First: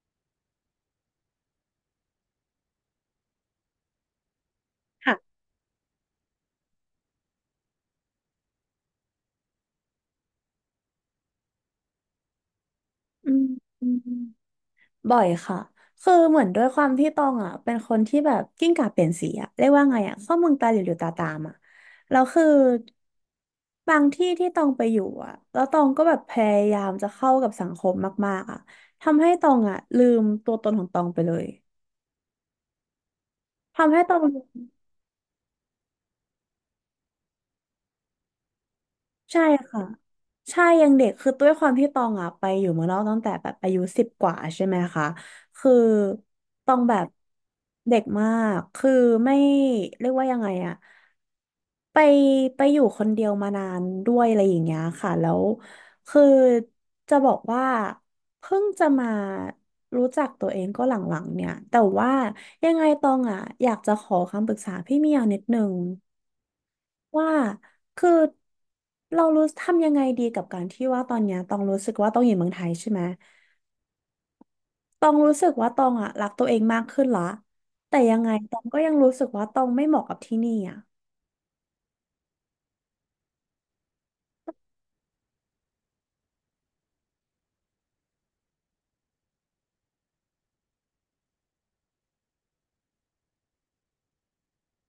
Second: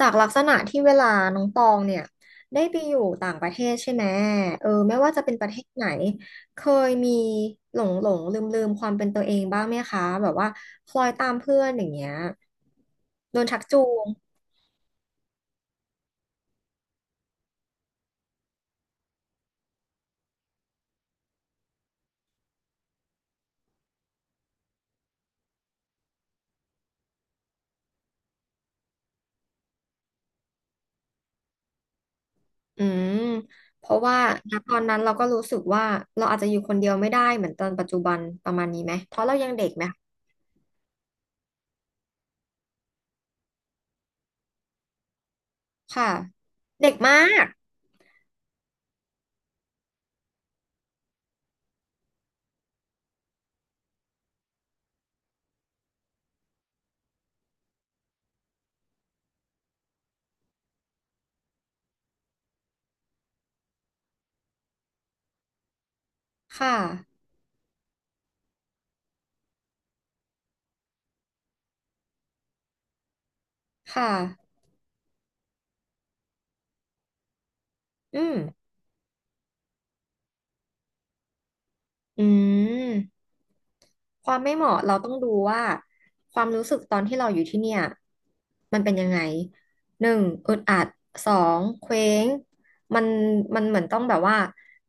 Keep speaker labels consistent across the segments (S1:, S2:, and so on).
S1: จากลักษณะที่เวลาน้องตองเนี่ยได้ไปอยู่ต่างประเทศใช่ไหมเออไม่ว่าจะเป็
S2: ค่ะ
S1: นประเทศไหนเคยมีหลงลืมๆความเป็นตัวเองบ้างไหมคะแบบว่าคล้อยตามเพื่อนอย่างเงี้ย
S2: อื
S1: โด
S2: ม
S1: นชักจู
S2: อืม
S1: ง
S2: บ่อยค่ะ คือเหมือนด้วยความที่ตองอ่ะเป็นคนที่แบบกิ้งก่าเปลี่ยนสีอ่ะเรียกว่าไงอ่ะเข้าเมืองตาหลิวหลิวตาตามอ่ะแล้วคือบางที่ที่ตองไปอยู่อ่ะแล้วตองก็แบบพยายามจะเข้ากับสังคมมากๆอ่ะทำให้ตองอ่ะลืมตัวตนของตองไปเลย
S1: อืมเพ
S2: ทำ
S1: ราะ
S2: ให้ตอ
S1: ว่า
S2: ง
S1: ณตอนนั้นเราก็รู้สึกว่าเราอาจจะอยู่คนเดียวไม่ได้เหมือนตอนปัจจุบันประมาณนี้ไหมเพราะเรา
S2: ใช่
S1: ยังเด็ก
S2: ค่ะ
S1: ไหม
S2: ใช่ยังเด็กคือด้วยความที่ตองอ่ะไปอยู่เมืองนอกตั้งแต่แบบอายุสิบกว่าใช่ไหมคะคือ
S1: ค่ะ
S2: ตอง
S1: เด็
S2: แบ
S1: ก
S2: บ
S1: มาก
S2: เด็กมากคือไม่เรียกว่ายังไงอ่ะไปไปอยู่คนเดียวมานานด้วยอะไรอย่างเงี้ยค่ะแล้วคือจะบอกว่าเพิ่งจะมารู้จักตัวเองก็หลังๆเนี่ยแต่ว่ายังไงตองอ่ะอยากจะขอคำปรึกษาพี่เมียวนิดนึง
S1: ค่ะ
S2: ว่าคือเรารู้ทำยังไงดีกับการที่ว่าตอนเนี้ยต้องรู้สึกว่าต้องอยู่เมืองไทยใช่ไหม
S1: ค่ะ
S2: ต้องรู้สึกว่าตองอ่ะรักตัวเองมากขึ้นละแต่ยั
S1: อื
S2: งไง
S1: ม
S2: ตองก็ยังรู้สึกว่าตองไม่เหมาะกับที่นี่อ่ะ
S1: อืม ความไม่เหมาะเราต้องดูว่าความรู้สึกตอนที่เราอยู่ที่เนี่ยมันเป็นยังไงหนึ่งอึดอัดสองเคว้งมันมันเหมือนต้องแบบว่า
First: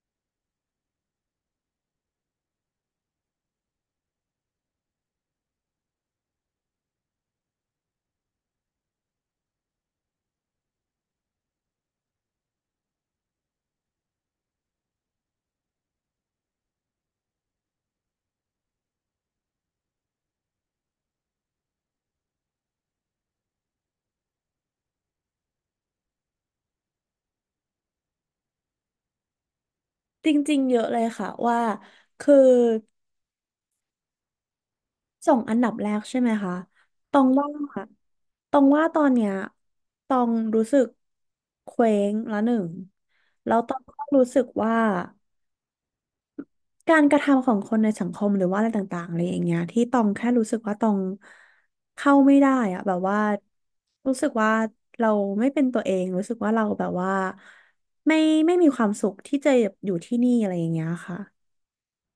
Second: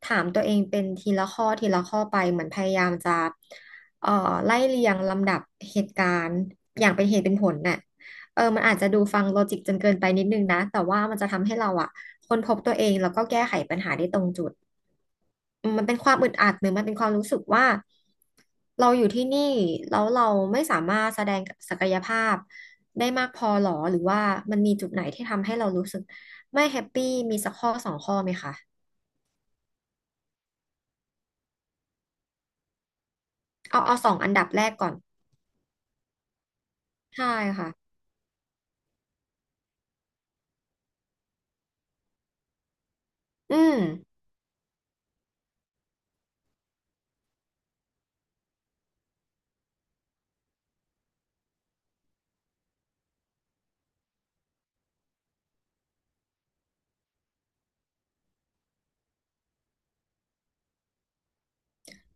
S1: ถามตัวเองเป็นทีละข้อทีละข้อไปเหมือนพยายามจะเอ่อไล่เรียงลำดับเหตุการณ์อย่างเป็นเหตุเป็นผลน่ะเออมันอาจจะดูฟังโลจิกจนเกินไปนิดนึงนะแต่ว่ามันจะทำให้เราอะค้นพบตัวเองแล้วก็แก้ไขปัญหาได้ตรงจุด มันเป็นความอึดอัดหรือมันเป็นความรู้สึกว่าเราอยู่ที่นี่แล้วเราไม่สามารถแสดงศักยภาพได้มากพอหรอหรือว่ามันมีจุดไหนที่ทำให้เรารู้สึกไม่แฮปปี้มีสักข้อสองข้อไหมคะ
S2: จริงๆเยอะเลยค่ะว่าคือ
S1: เอาสองอันดับแรกก่อน
S2: ส่งอันดับแรกใช่ไหมคะตอ
S1: ใช่
S2: งว่า
S1: ค่ะ
S2: ต้องว่าตอนเนี้ยต้องรู้สึกเคว้งละหนึ่งแล้
S1: อื
S2: วต้อ
S1: ม
S2: งก็รู้สึกว่า การกระทำของคนในสังคมหรือว่าอะไรต่างๆอะไรอย่างเงี้ยที่ตองแค่รู้สึกว่าตองเข้าไม่ได้อะแบบว่ารู้สึกว่าเราไม่เป็นตัวเองรู้สึกว่าเราแบบว่าไม่ไม่มีความสุขที่จะอยู่ที่นี่อะไรอย่างเงี้ยค่ะ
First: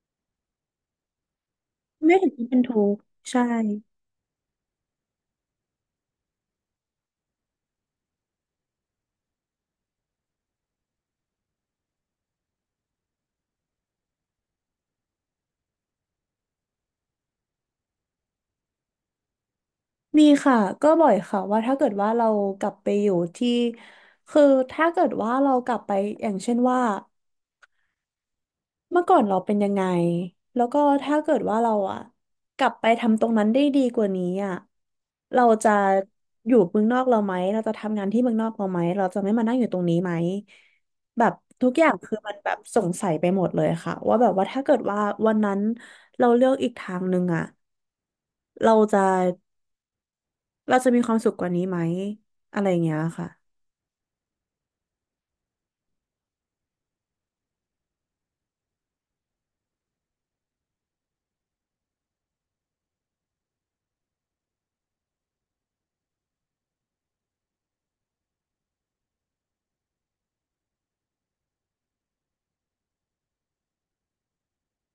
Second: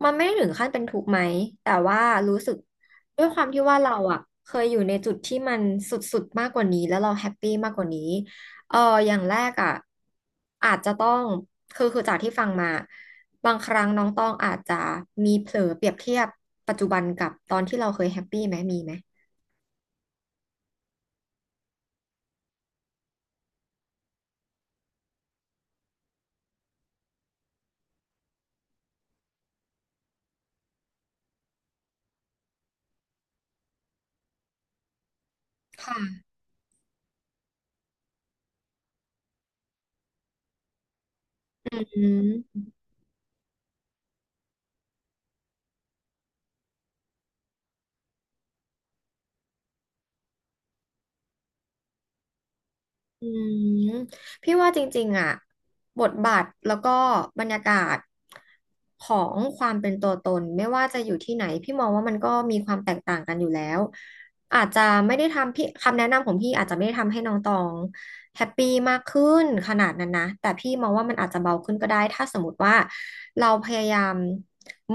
S1: มันไม่ได้ถึงขั้นเป็นทุกข์ไหมแต่ว่า
S2: ไม่ถึง
S1: รู้
S2: กับ
S1: สึ
S2: เป็
S1: ก
S2: นทุกข์
S1: ด้วยค
S2: ใช่
S1: วามที่ว่าเราอะเคยอยู่ในจุดที่มันสุดๆมากกว่านี้แล้วเราแฮปปี้มากกว่านี้เอออย่างแรกอะอาจจะต้องคือจากที่ฟังมาบางครั้งน้องต้องอาจจะมีเผลอเปรียบเทียบปัจจุบันกับตอนที่เราเคยแฮปปี้ไหมมีไหม
S2: มีค่ะก็บ่อยค่ะว่าถ้าเกิดว่าเรากลับไปอยู่ที่คือถ้าเกิดว่าเรากลับไปอย่างเช่นว่า เมื่อก่อนเราเป็นยังไงแล้วก็ถ้าเกิดว่าเราอะกลับไปทำตรงนั้นได้ดีกว่านี้อะเราจะ
S1: ค่ะ
S2: อยู่เมืองนอกเราไหมเราจะทำงานที่เมืองนอกเราไหมเราจะไม่มานั่งอยู่ตรงนี้ไหมแบบทุกอย่าง
S1: อื
S2: คือมันแบบ
S1: ม
S2: สงสัยไปหมดเลยค่ะว่าแบบว่าถ้าเกิดว่าวันนั้นเราเลือกอีกทางหนึ่งอะเราจะเราจะมีความสุขกว่านี้ไหมอะไรอย่างเงี้ย
S1: อื
S2: ค่ะ
S1: มพี่ว่าจริงๆอ่ะบทบาทแล้วก็บรรยากาศของความเป็นตัวตนไม่ว่าจะอยู่ที่ไหนพี่มองว่ามันก็มีความแตกต่างกันอยู่แล้วอาจจะไม่ได้ทำพี่คำแนะนำของพี่อาจจะไม่ได้ทำให้น้องตองแฮปปี้มากขึ้นขนาดนั้นนะแต่พี่มองว่ามันอาจจะเบาขึ้นก็ได้ถ้าสมมติว่าเราพยายาม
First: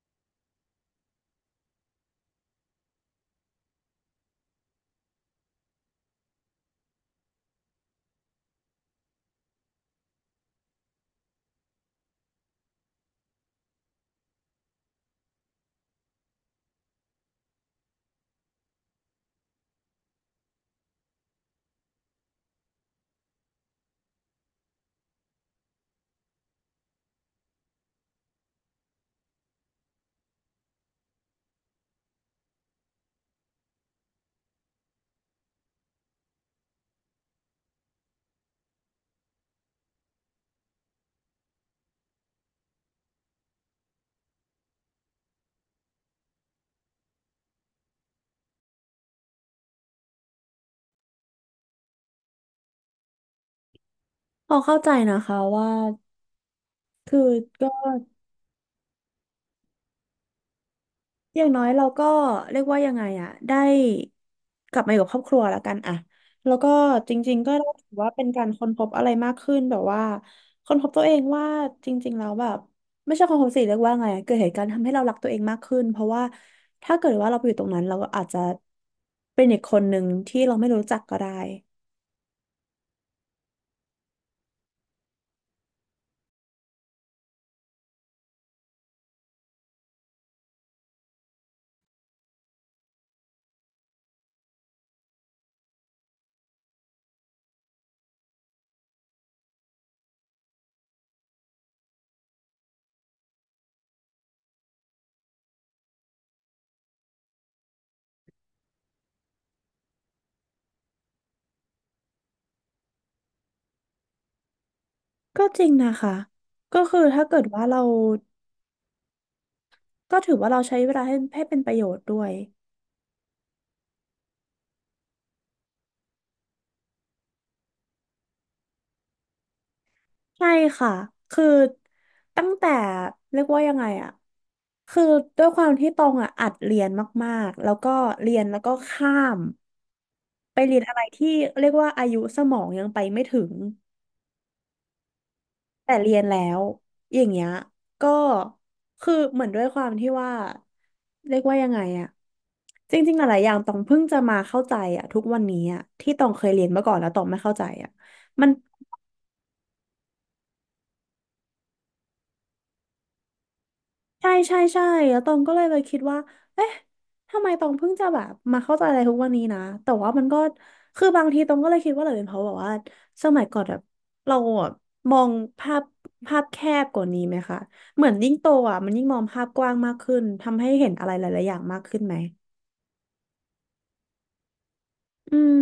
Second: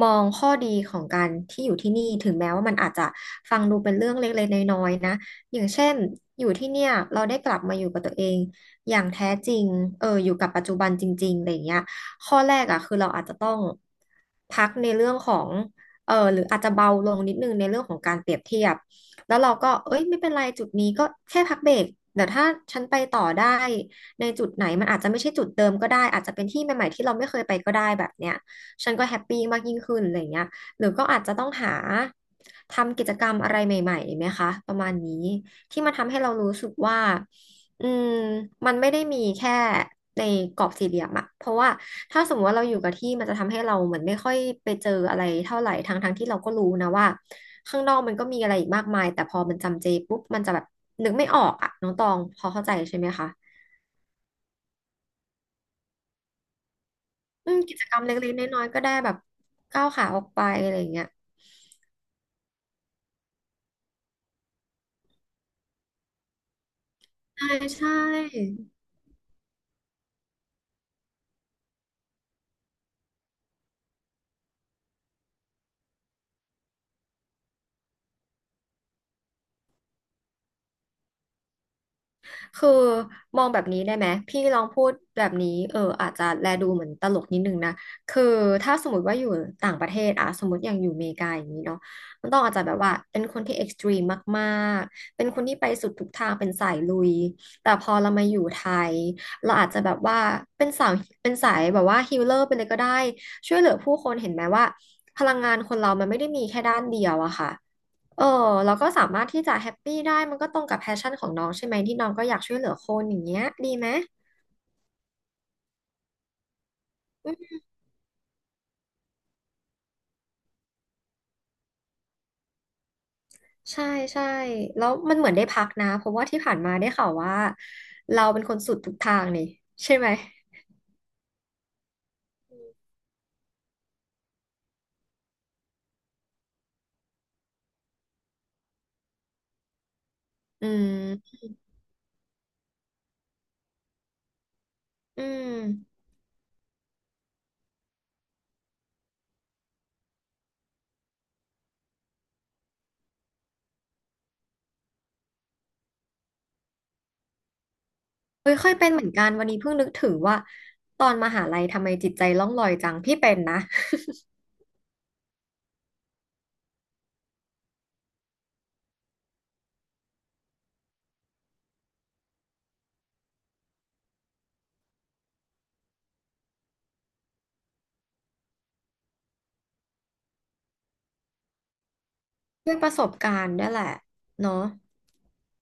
S1: มองข้อดีของการที่อยู่ที่นี่ถึงแม้ว่ามันอาจจะฟังดูเป็นเรื่องเล็กๆน้อยๆนะ อย่างเช่นอยู่ที่เนี่ยเราได้กลับมาอยู่กับตัวเองอย่างแท้จริงเอออยู่กับปัจจุบันจริงๆอะไรอย่างเงี้ยข้อแรกอ่ะคือเราอาจจะต้องพักในเรื่องของเออหรืออาจจะเบาลงนิดนึงในเรื่องของการเปรียบเทียบแล้วเราก็เอ้ยไม่เป็นไรจุดนี้ก็แค่พักเบรกแต่ถ้าฉันไปต่อได้ในจุดไหนมันอาจจะไม่ใช่จุดเดิมก็ได้อาจจะเป็นที่ใหม่ๆที่เราไม่เคยไปก็ได้แบบเนี้ยฉันก็แฮปปี้มากยิ่งขึ้นอะไรอย่างเงี้ย หรือก็อาจจะต้องหาทำกิจกรรมอะไรใหม่ๆไหมคะประมาณนี้ที่มันทำให้เรารู้สึกว่าอืมมันไม่ได้มีแค่ในกรอบสี่เหลี่ยมอะเพราะว่าถ้าสมมติว่าเราอยู่กับที่มันจะทำให้เราเหมือนไม่ค่อยไปเจออะไรเท่าไหร่ทั้งที่เราก็รู้นะว่าข้างนอกมันก็มีอะไรอีกมากมายแต่พอมันจำเจปุ๊บมันจะแบบนึกไม่ออกอะน้องตองพอเข้าใจใช่ไหมคะ
S2: พอเข้าใจนะคะว่าคือ
S1: อืม
S2: ก็
S1: กิจกรรมเล็กๆน้อยๆก็ได้แบบก้าวขาออกไปอะไรอย่างเงี้ย
S2: อย่างน้อยเราก็เรียกว่ายังไงอะได้กลับมาอยู่กับครอบครัวแล้วกันอะแล้วก็จริง
S1: ใช่
S2: ๆก็ถือ
S1: ใช่
S2: ว่าเป็นการค้นพบอะไรมากขึ้นแบบว่าค้นพบตัวเองว่าจริงๆแล้วแบบไม่ใช่ค้นพบสิเรียกว่าไงอะเกิดเหตุการณ์ทำให้เรารักตัวเองมากขึ้นเพราะว่าถ้าเกิดว่าเราไปอยู่ตรงนั้นเราก็อาจจะเป็นอีกคนหนึ่งที่เราไม่รู้จักก็ได้
S1: คือมองแบบนี้ได้ไหมพี่ลองพูดแบบนี้เอออาจจะแลดูเหมือนตลกนิดนึงนะคือถ้าสมมติว่าอยู่ต่างประเทศอะสมมติอย่างอยู่อเมริกาอย่างนี้เนาะมันต้องอาจจะแบบว่าเป็นคนที่เอ็กซ์ตรีมมากๆเป็นคนที่ไปสุดทุกทางเป็นสายลุยแต่พอเรามาอยู่ไทยเราอาจจะแบบว่าเป็นสาวเป็นสายแบบว่าฮีลเลอร์ไปเลยก็ได้ช่วยเหลือผู้คนเห็นไหมว่าพลังงานคนเรามันไม่ได้มีแค่ด้านเดียวอะค่ะ เออแล้วก็สามารถที่จะแฮปปี้ได้มันก็ตรงกับแพชชั่นของน้องใช่ไหมที่น้องก็อยากช่วยเหลือคนอย่างเงี้ยดีไหม
S2: ก็จริงนะคะก็คือถ้า
S1: อื
S2: เกิด
S1: ม
S2: ว่าเราก็ถือว่าเราใช้เวลาให้เป็นประโยชน์ด้วย
S1: ใช่ใช่แล้วมันเหมือนได้พักนะเพราะว่าที่ผ่านมาได้ข่าวว่าเราเป็นคนสุดทุกทางนี่ใช่ไหม
S2: ใช่ค่ะ คือตั้งแต่เรียกว่ายังไงอะ คือด้วยความที่ตองอะอัดเรียนมากๆแล้วก็เรียนแล้วก็ข้ามไป
S1: อื
S2: เรียนอะไรที่
S1: ม
S2: เรียกว่าอายุสมองยังไปไม่ถึง
S1: อื
S2: แต่
S1: ม
S2: เรียนแล้วอย่างเงี้ยก็คือเหมือนด้วยความที่ว่าเรียกว่ายังไงอะจริงๆหลายๆอย่างตองเพิ่งจะมาเข้าใจอะทุกวันนี้อะที่ตองเคยเรียนมาก่อนแล้วตองไม่เข้าใจอะมั
S1: เฮ้
S2: น
S1: ยเคยเป็นเหมือนกันวันนี้เพิ่งนึกถึงว่าตอนมหาลัยทำไมจิตใจล่องลอยจังพี่เป็นนะ
S2: ใช่ใช่ใช่แล้วตองก็เลยไปคิดว่าเอ๊ะทำไมตองเพิ่งจะแบบมาเข้าใจอะไรทุกวันนี้นะแต่ว่ามันก็คือบางทีตองก็เลยคิดว่าหรือเป็นเพราะแบบว่าสมัยก่อนแบบเราอะมองภาพภาพแคบกว่านี้ไหมคะเหมือนยิ่งโตอ่ะมันยิ่งมองภาพกว้างมากขึ้นทำให้เห็นอะไรหลายๆอย่างมากขึ้นไหม
S1: ด้วยประสบการณ์ด้วยแหละเนาะ
S2: อืม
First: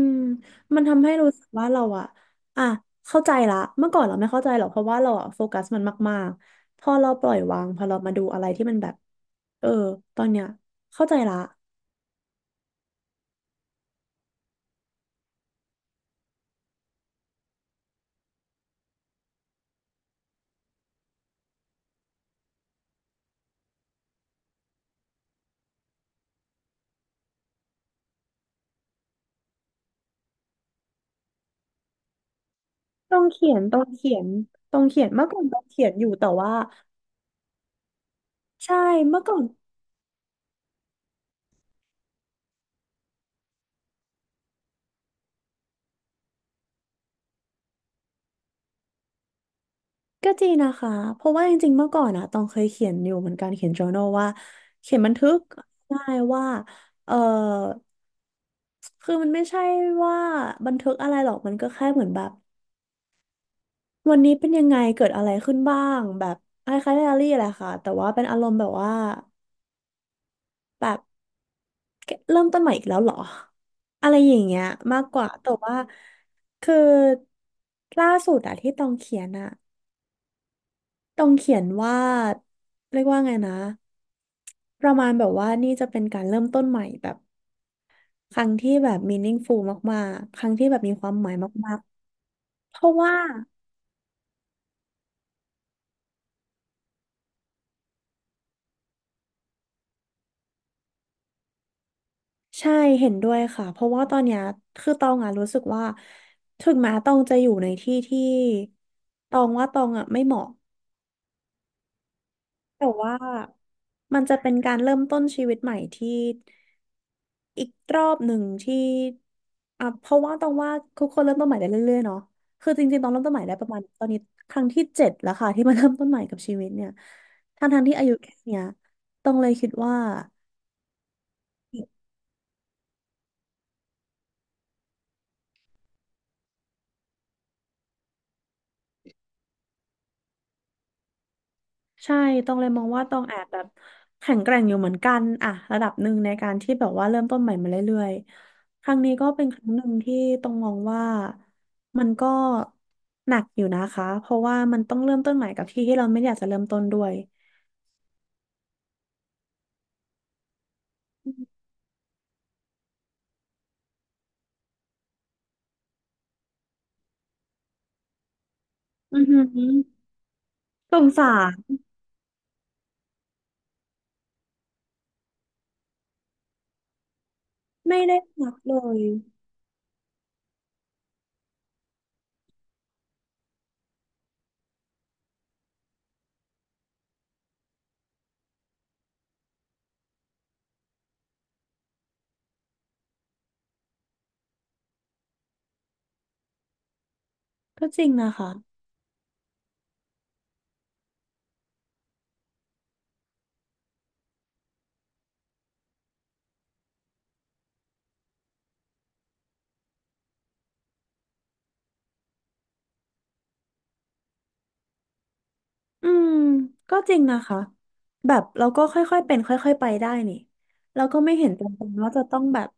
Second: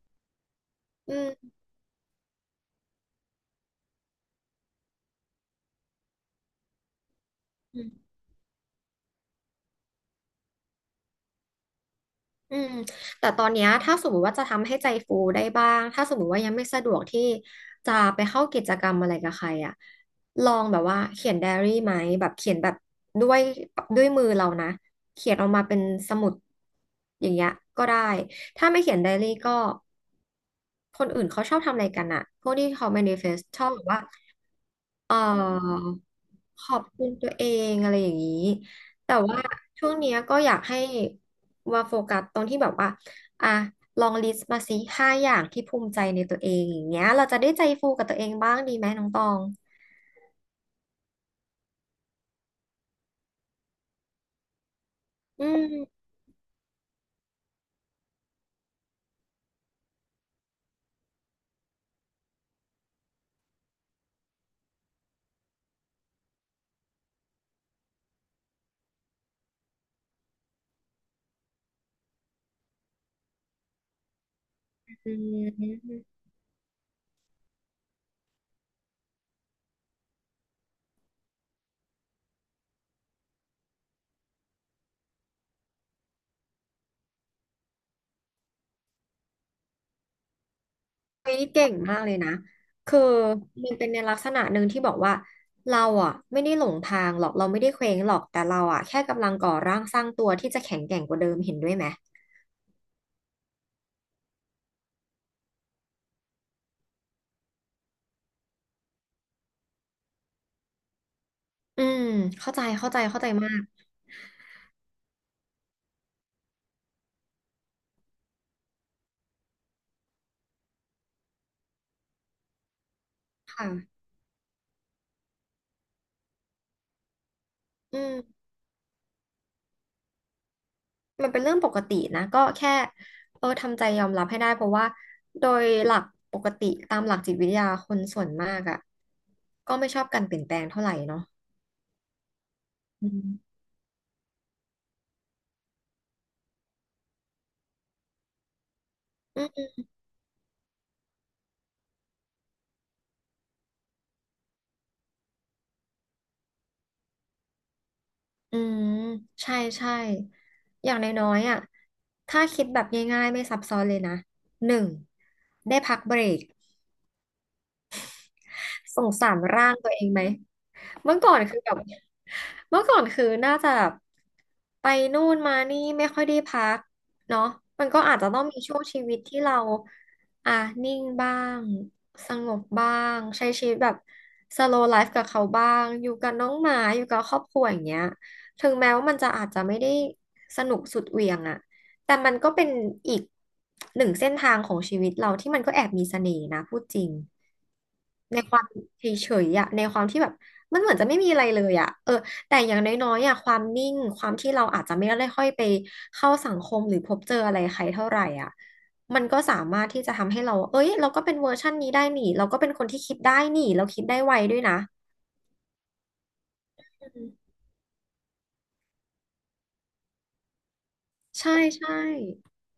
S2: มันทำให้รู้สึก
S1: อื
S2: ว่าเราอะอ่ะเข้าใจละเมื่อก่อนเราไม่เข้าใจหรอกเพราะว่าเราอะโฟกัสมันมากๆพอเราปล่อยวางพอเรามา
S1: ม
S2: ดูอะไรที่มันแบบเออตอนเนี้ยเข้าใจละ
S1: อืมแต่ตอนเนี้ยถ้าสมมติว่าจะทำให้ใจฟูได้บ้างถ้าสมมติว่ายังไม่สะดวกที่จะไปเข้ากิจกรรมอะไรกับใครอ่ะลองแบบว่าเขียนไดอารี่ไหมแบบเขียนแบบด้วยด้วยมือเรานะเขียนออกมาเป็นสมุดอย่างเงี้ยก็ได้ถ้าไม่เขียนไดอารี่ก็คนอื่นเขาชอบทำอะไรกันอ่ะพวกที่เขา
S2: ต้อง
S1: manifest
S2: เขีย
S1: ช
S2: น
S1: อบ
S2: ต้อ
S1: แบ
S2: ง
S1: บว่า
S2: เขียนต้องเขียน
S1: เ
S2: เมื่อก่อนต้องเขี
S1: ออ
S2: ยนอยู่แต่ว่า
S1: ขอบคุณตัวเองอะไรอย่างนี้
S2: ใช่
S1: แต่
S2: เมื่อก่อ
S1: ว่า
S2: น
S1: ช่วงเนี้ยก็อยากให้ว่าโฟกัสตรงที่แบบว่าอ่ะลองลิสต์มาสิห้าอย่างที่ภูมิใจในตัวเองอย่างเงี้ยเราจะได้ใจฟูกับตัวเองบ้างดีไหมน้องตอง
S2: ก็จริงนะคะเพราะว่าจริงๆเมื่อก่อนอะต้องเคยเขียนอยู่เหมือนกันเขียน journal ว่าเขียนบันทึก
S1: อื
S2: ได้
S1: ม
S2: ว่าเออคือมันไม่ใช่ว่าบันทึกอะไรหรอกมันก็แค่เหมือนแบบ วันนี้เป็นยังไงเกิดอะไรขึ้นบ้างแบบคล้ายๆไดอารี่แหละค่ะแต่ว่าเป็นอารมณ์แบบว่าแบบเริ่มต้นใหม่อีกแล้วเหรอ อะไรอย่างเงี้ยมาก
S1: อื
S2: กว่าแต่ว่า
S1: ม
S2: คือล่าสุดอะที่ตองเขียนอะตองเขียนว่าเรียกว่าไงนะประมาณแบบว่านี่จะเป็นการเริ่มต้นใหม่แบบครั้งที่แบบ meaningful มากๆครั้งที่แบบมีความหมา
S1: เฮ้
S2: ย
S1: ยเก่
S2: มา
S1: ง
S2: ก
S1: มากเลยนะ
S2: ๆเพราะ
S1: คือ
S2: ว่า
S1: มันเป็นในลักษณะหนึ่งที่บอกว่าเราอ่ะไม่ได้หลงทางหรอกเราไม่ได้เคว้งหรอกแต่เราอ่ะแค่กำลังก่อร่างสร้างตัวที่จะแข็งแกร่งกว่าเดิมเห็นด้วยไหม
S2: ใช่เห็นด้วยค่ะเพราะว่าตอนเนี้ยคือตองอ่ะรู้สึกว่าถึงแม้ตองจะอยู่ในที่ที่ตองว่าตองอ่ะไม่เหมาะ
S1: อืมเข้าใจ
S2: แต่
S1: เข้าใจ
S2: ว่า
S1: เข้าใจมาก
S2: มันจะเป็นการเริ่มต้นชีวิตใหม่ที่อีกรอบหนึ่งที่อ่ะเพราะว่าตองว่าทุกคนเริ่มต้นใหม่ได้เรื่อยๆเนาะคือจริงๆตองเริ่มต้นใหม่ได้
S1: ค
S2: ประมาณตอ
S1: ่ะ
S2: นนี้ครั้งที่เจ็ดแล้วค่ะที่มาเริ่มต้นใหม่กับชีวิตเนี่ยทั้งๆที่
S1: อื
S2: อายุแค่
S1: ม
S2: เนี้ยตองเลยคิดว่า
S1: มันเป็นเรื่องปกตินะ ก็แค่เออทำใจยอมรับให้ได้เพราะว่าโดยหลักปกติตามหลักจิตวิทยาคนส่วนมากอ่ะก็ไม่ชอบการเปลี่ยนแปลงเท่าไหร่เนาะ
S2: ใช่ตองเลยมองว่า
S1: อื
S2: ตองแอบ
S1: ม
S2: แบบแข็งแกร่งอยู่เหมือนกันอะระดับหนึ่งในการที่แบบว่าเริ่มต้นใหม่มาเรื่อยๆ ครั้งนี้ก็
S1: อื
S2: เป็นครั้ง
S1: ม
S2: หนึ่งที่ตองมองว่ามันก็หนักอยู่นะคะเพราะว่ามันต้องเริ่มต้นใหม่กับที่ที่เราไม่อยากจะเริ่มต้นด้วย
S1: อืมใช่ใช่อย่างน้อยๆอ่ะถ้าคิดแบบง่ายๆไม่ซับซ้อนเลยนะหนึ่งได้พักเบรก สง
S2: อือ
S1: สาร
S2: หื
S1: ร่า
S2: อ
S1: งตัวเองไหม
S2: สง
S1: เมื่อ
S2: สา
S1: ก่อน
S2: ร
S1: คือแบบเมื่อก่อนคือน่าจะแบบไปนู่นมานี่ไม่ค่อยได้พักเนาะมัน
S2: ไม่
S1: ก็
S2: ได้
S1: อาจจะต้อง
S2: รัก
S1: มี
S2: เล
S1: ช่วง
S2: ย
S1: ชีวิตที่เราอ่ะนิ่งบ้างสงบบ้างใช้ชีวิตแบบ slow life กับเขาบ้างอยู่กับน้องหมาอยู่กับครอบครัวอย่างเงี้ยถึงแม้ว่ามันจะอาจจะไม่ได้สนุกสุดเหวี่ยงอะแต่มันก็เป็นอีกหนึ่งเส้นทางของชีวิตเราที่มันก็แอบมีเสน่ห์นะพูดจริง
S2: ก็จริงนะ
S1: ใน
S2: คะ
S1: ความเฉยๆอะในความที่แบบมันเหมือนจะไม่มีอะไรเลยอะเออแต่อย่างน้อยๆอะความนิ่งความที่เราอาจจะไม่ได้ค่อยไปเข้าสังคมหรือพบเจออะไรใครเท่าไหร่อะมันก็สามารถที่จะทำให้เราเอ้ยเราก็เป็นเวอร์ชันนี้ได้นี่เราก็เป็นคนที่คิดได้นี่เราคิดได้ไวด้วยนะ
S2: อืมก็จริ
S1: อื
S2: งนะ
S1: ม
S2: คะแบบเราก็ค่อยๆเป็นค่อยๆไปได้นี่เราก็ไม่เห็น
S1: ใช่
S2: จำเป็น
S1: ใช่
S2: ว่าจะต้องแบบ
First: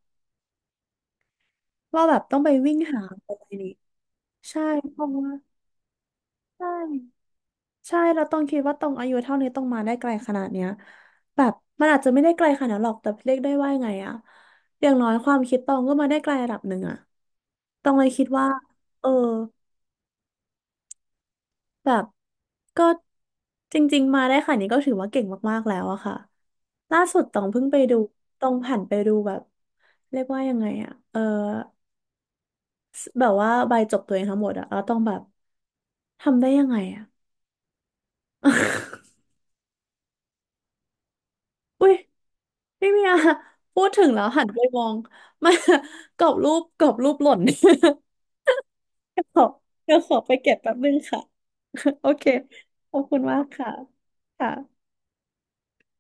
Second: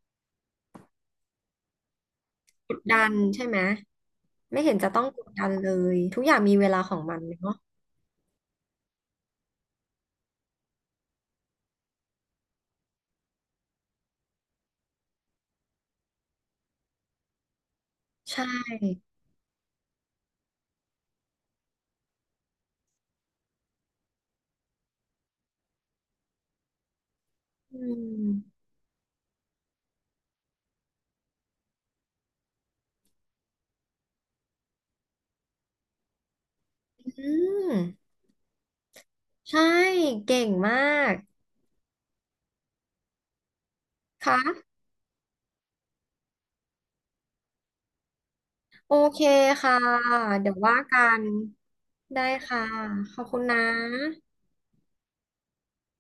S2: ว่าแบบต้องไป
S1: ก
S2: วิ่ง
S1: ด
S2: หา
S1: ดัน
S2: อะไร
S1: ใช่ไหม
S2: นี่
S1: ไม่
S2: ใช่
S1: เห็นจะ
S2: เพ
S1: ต้อง
S2: ราะ
S1: ก
S2: ว่า
S1: ดดันเลยทุกอย่างมี
S2: ใช่
S1: เวลาของมันเนาะ
S2: ใช่เราต้องคิดว่าตรงอายุเท่านี้ต้องมาได้ไกลขนาดเนี้ยแบบมันอาจจะไม่ได้ไกลขนาดนั้นหรอกแต่เรียกได้ว่าไงอะอย่างน้อยความคิดตองก็มาได้ไกลระดับหนึ่งอะตองเลยคิด
S1: ใช
S2: ว่า
S1: ่
S2: เออแบบก็จริงๆมาได้ขนาดนี้ก็ถือว่าเก่งมากๆแล้วอะค่ะล่าสุดตองเพิ่งไป
S1: อื
S2: ดูตอง
S1: ม
S2: ผ่านไปดูแบบเรียกว่ายังไงอะแบบว่าใบจบตัวเองทั้งหมดอะแล้วตองแบบทำได้ยังไงอะ
S1: อืมใช่เก่งมาก
S2: อุ้ย พี่เมีย พูดถึงแล้ว
S1: ค่ะ
S2: หันไปมอง มากรอบรูปกรอบรูปหล่น
S1: โอเค
S2: เดี๋ยวขอ
S1: ค่ะ
S2: เดี๋ยวขอไป
S1: เดี๋
S2: เก็
S1: ย
S2: บ
S1: ว
S2: แป๊บ
S1: ว่า
S2: นึง
S1: กั
S2: ค่ะ
S1: น
S2: โอ
S1: ได้
S2: เค
S1: ค่ะ
S2: ขอบ
S1: ข
S2: คุณ
S1: อบ
S2: มา
S1: คุณ
S2: ก
S1: นะ
S2: ค่ะค่ะ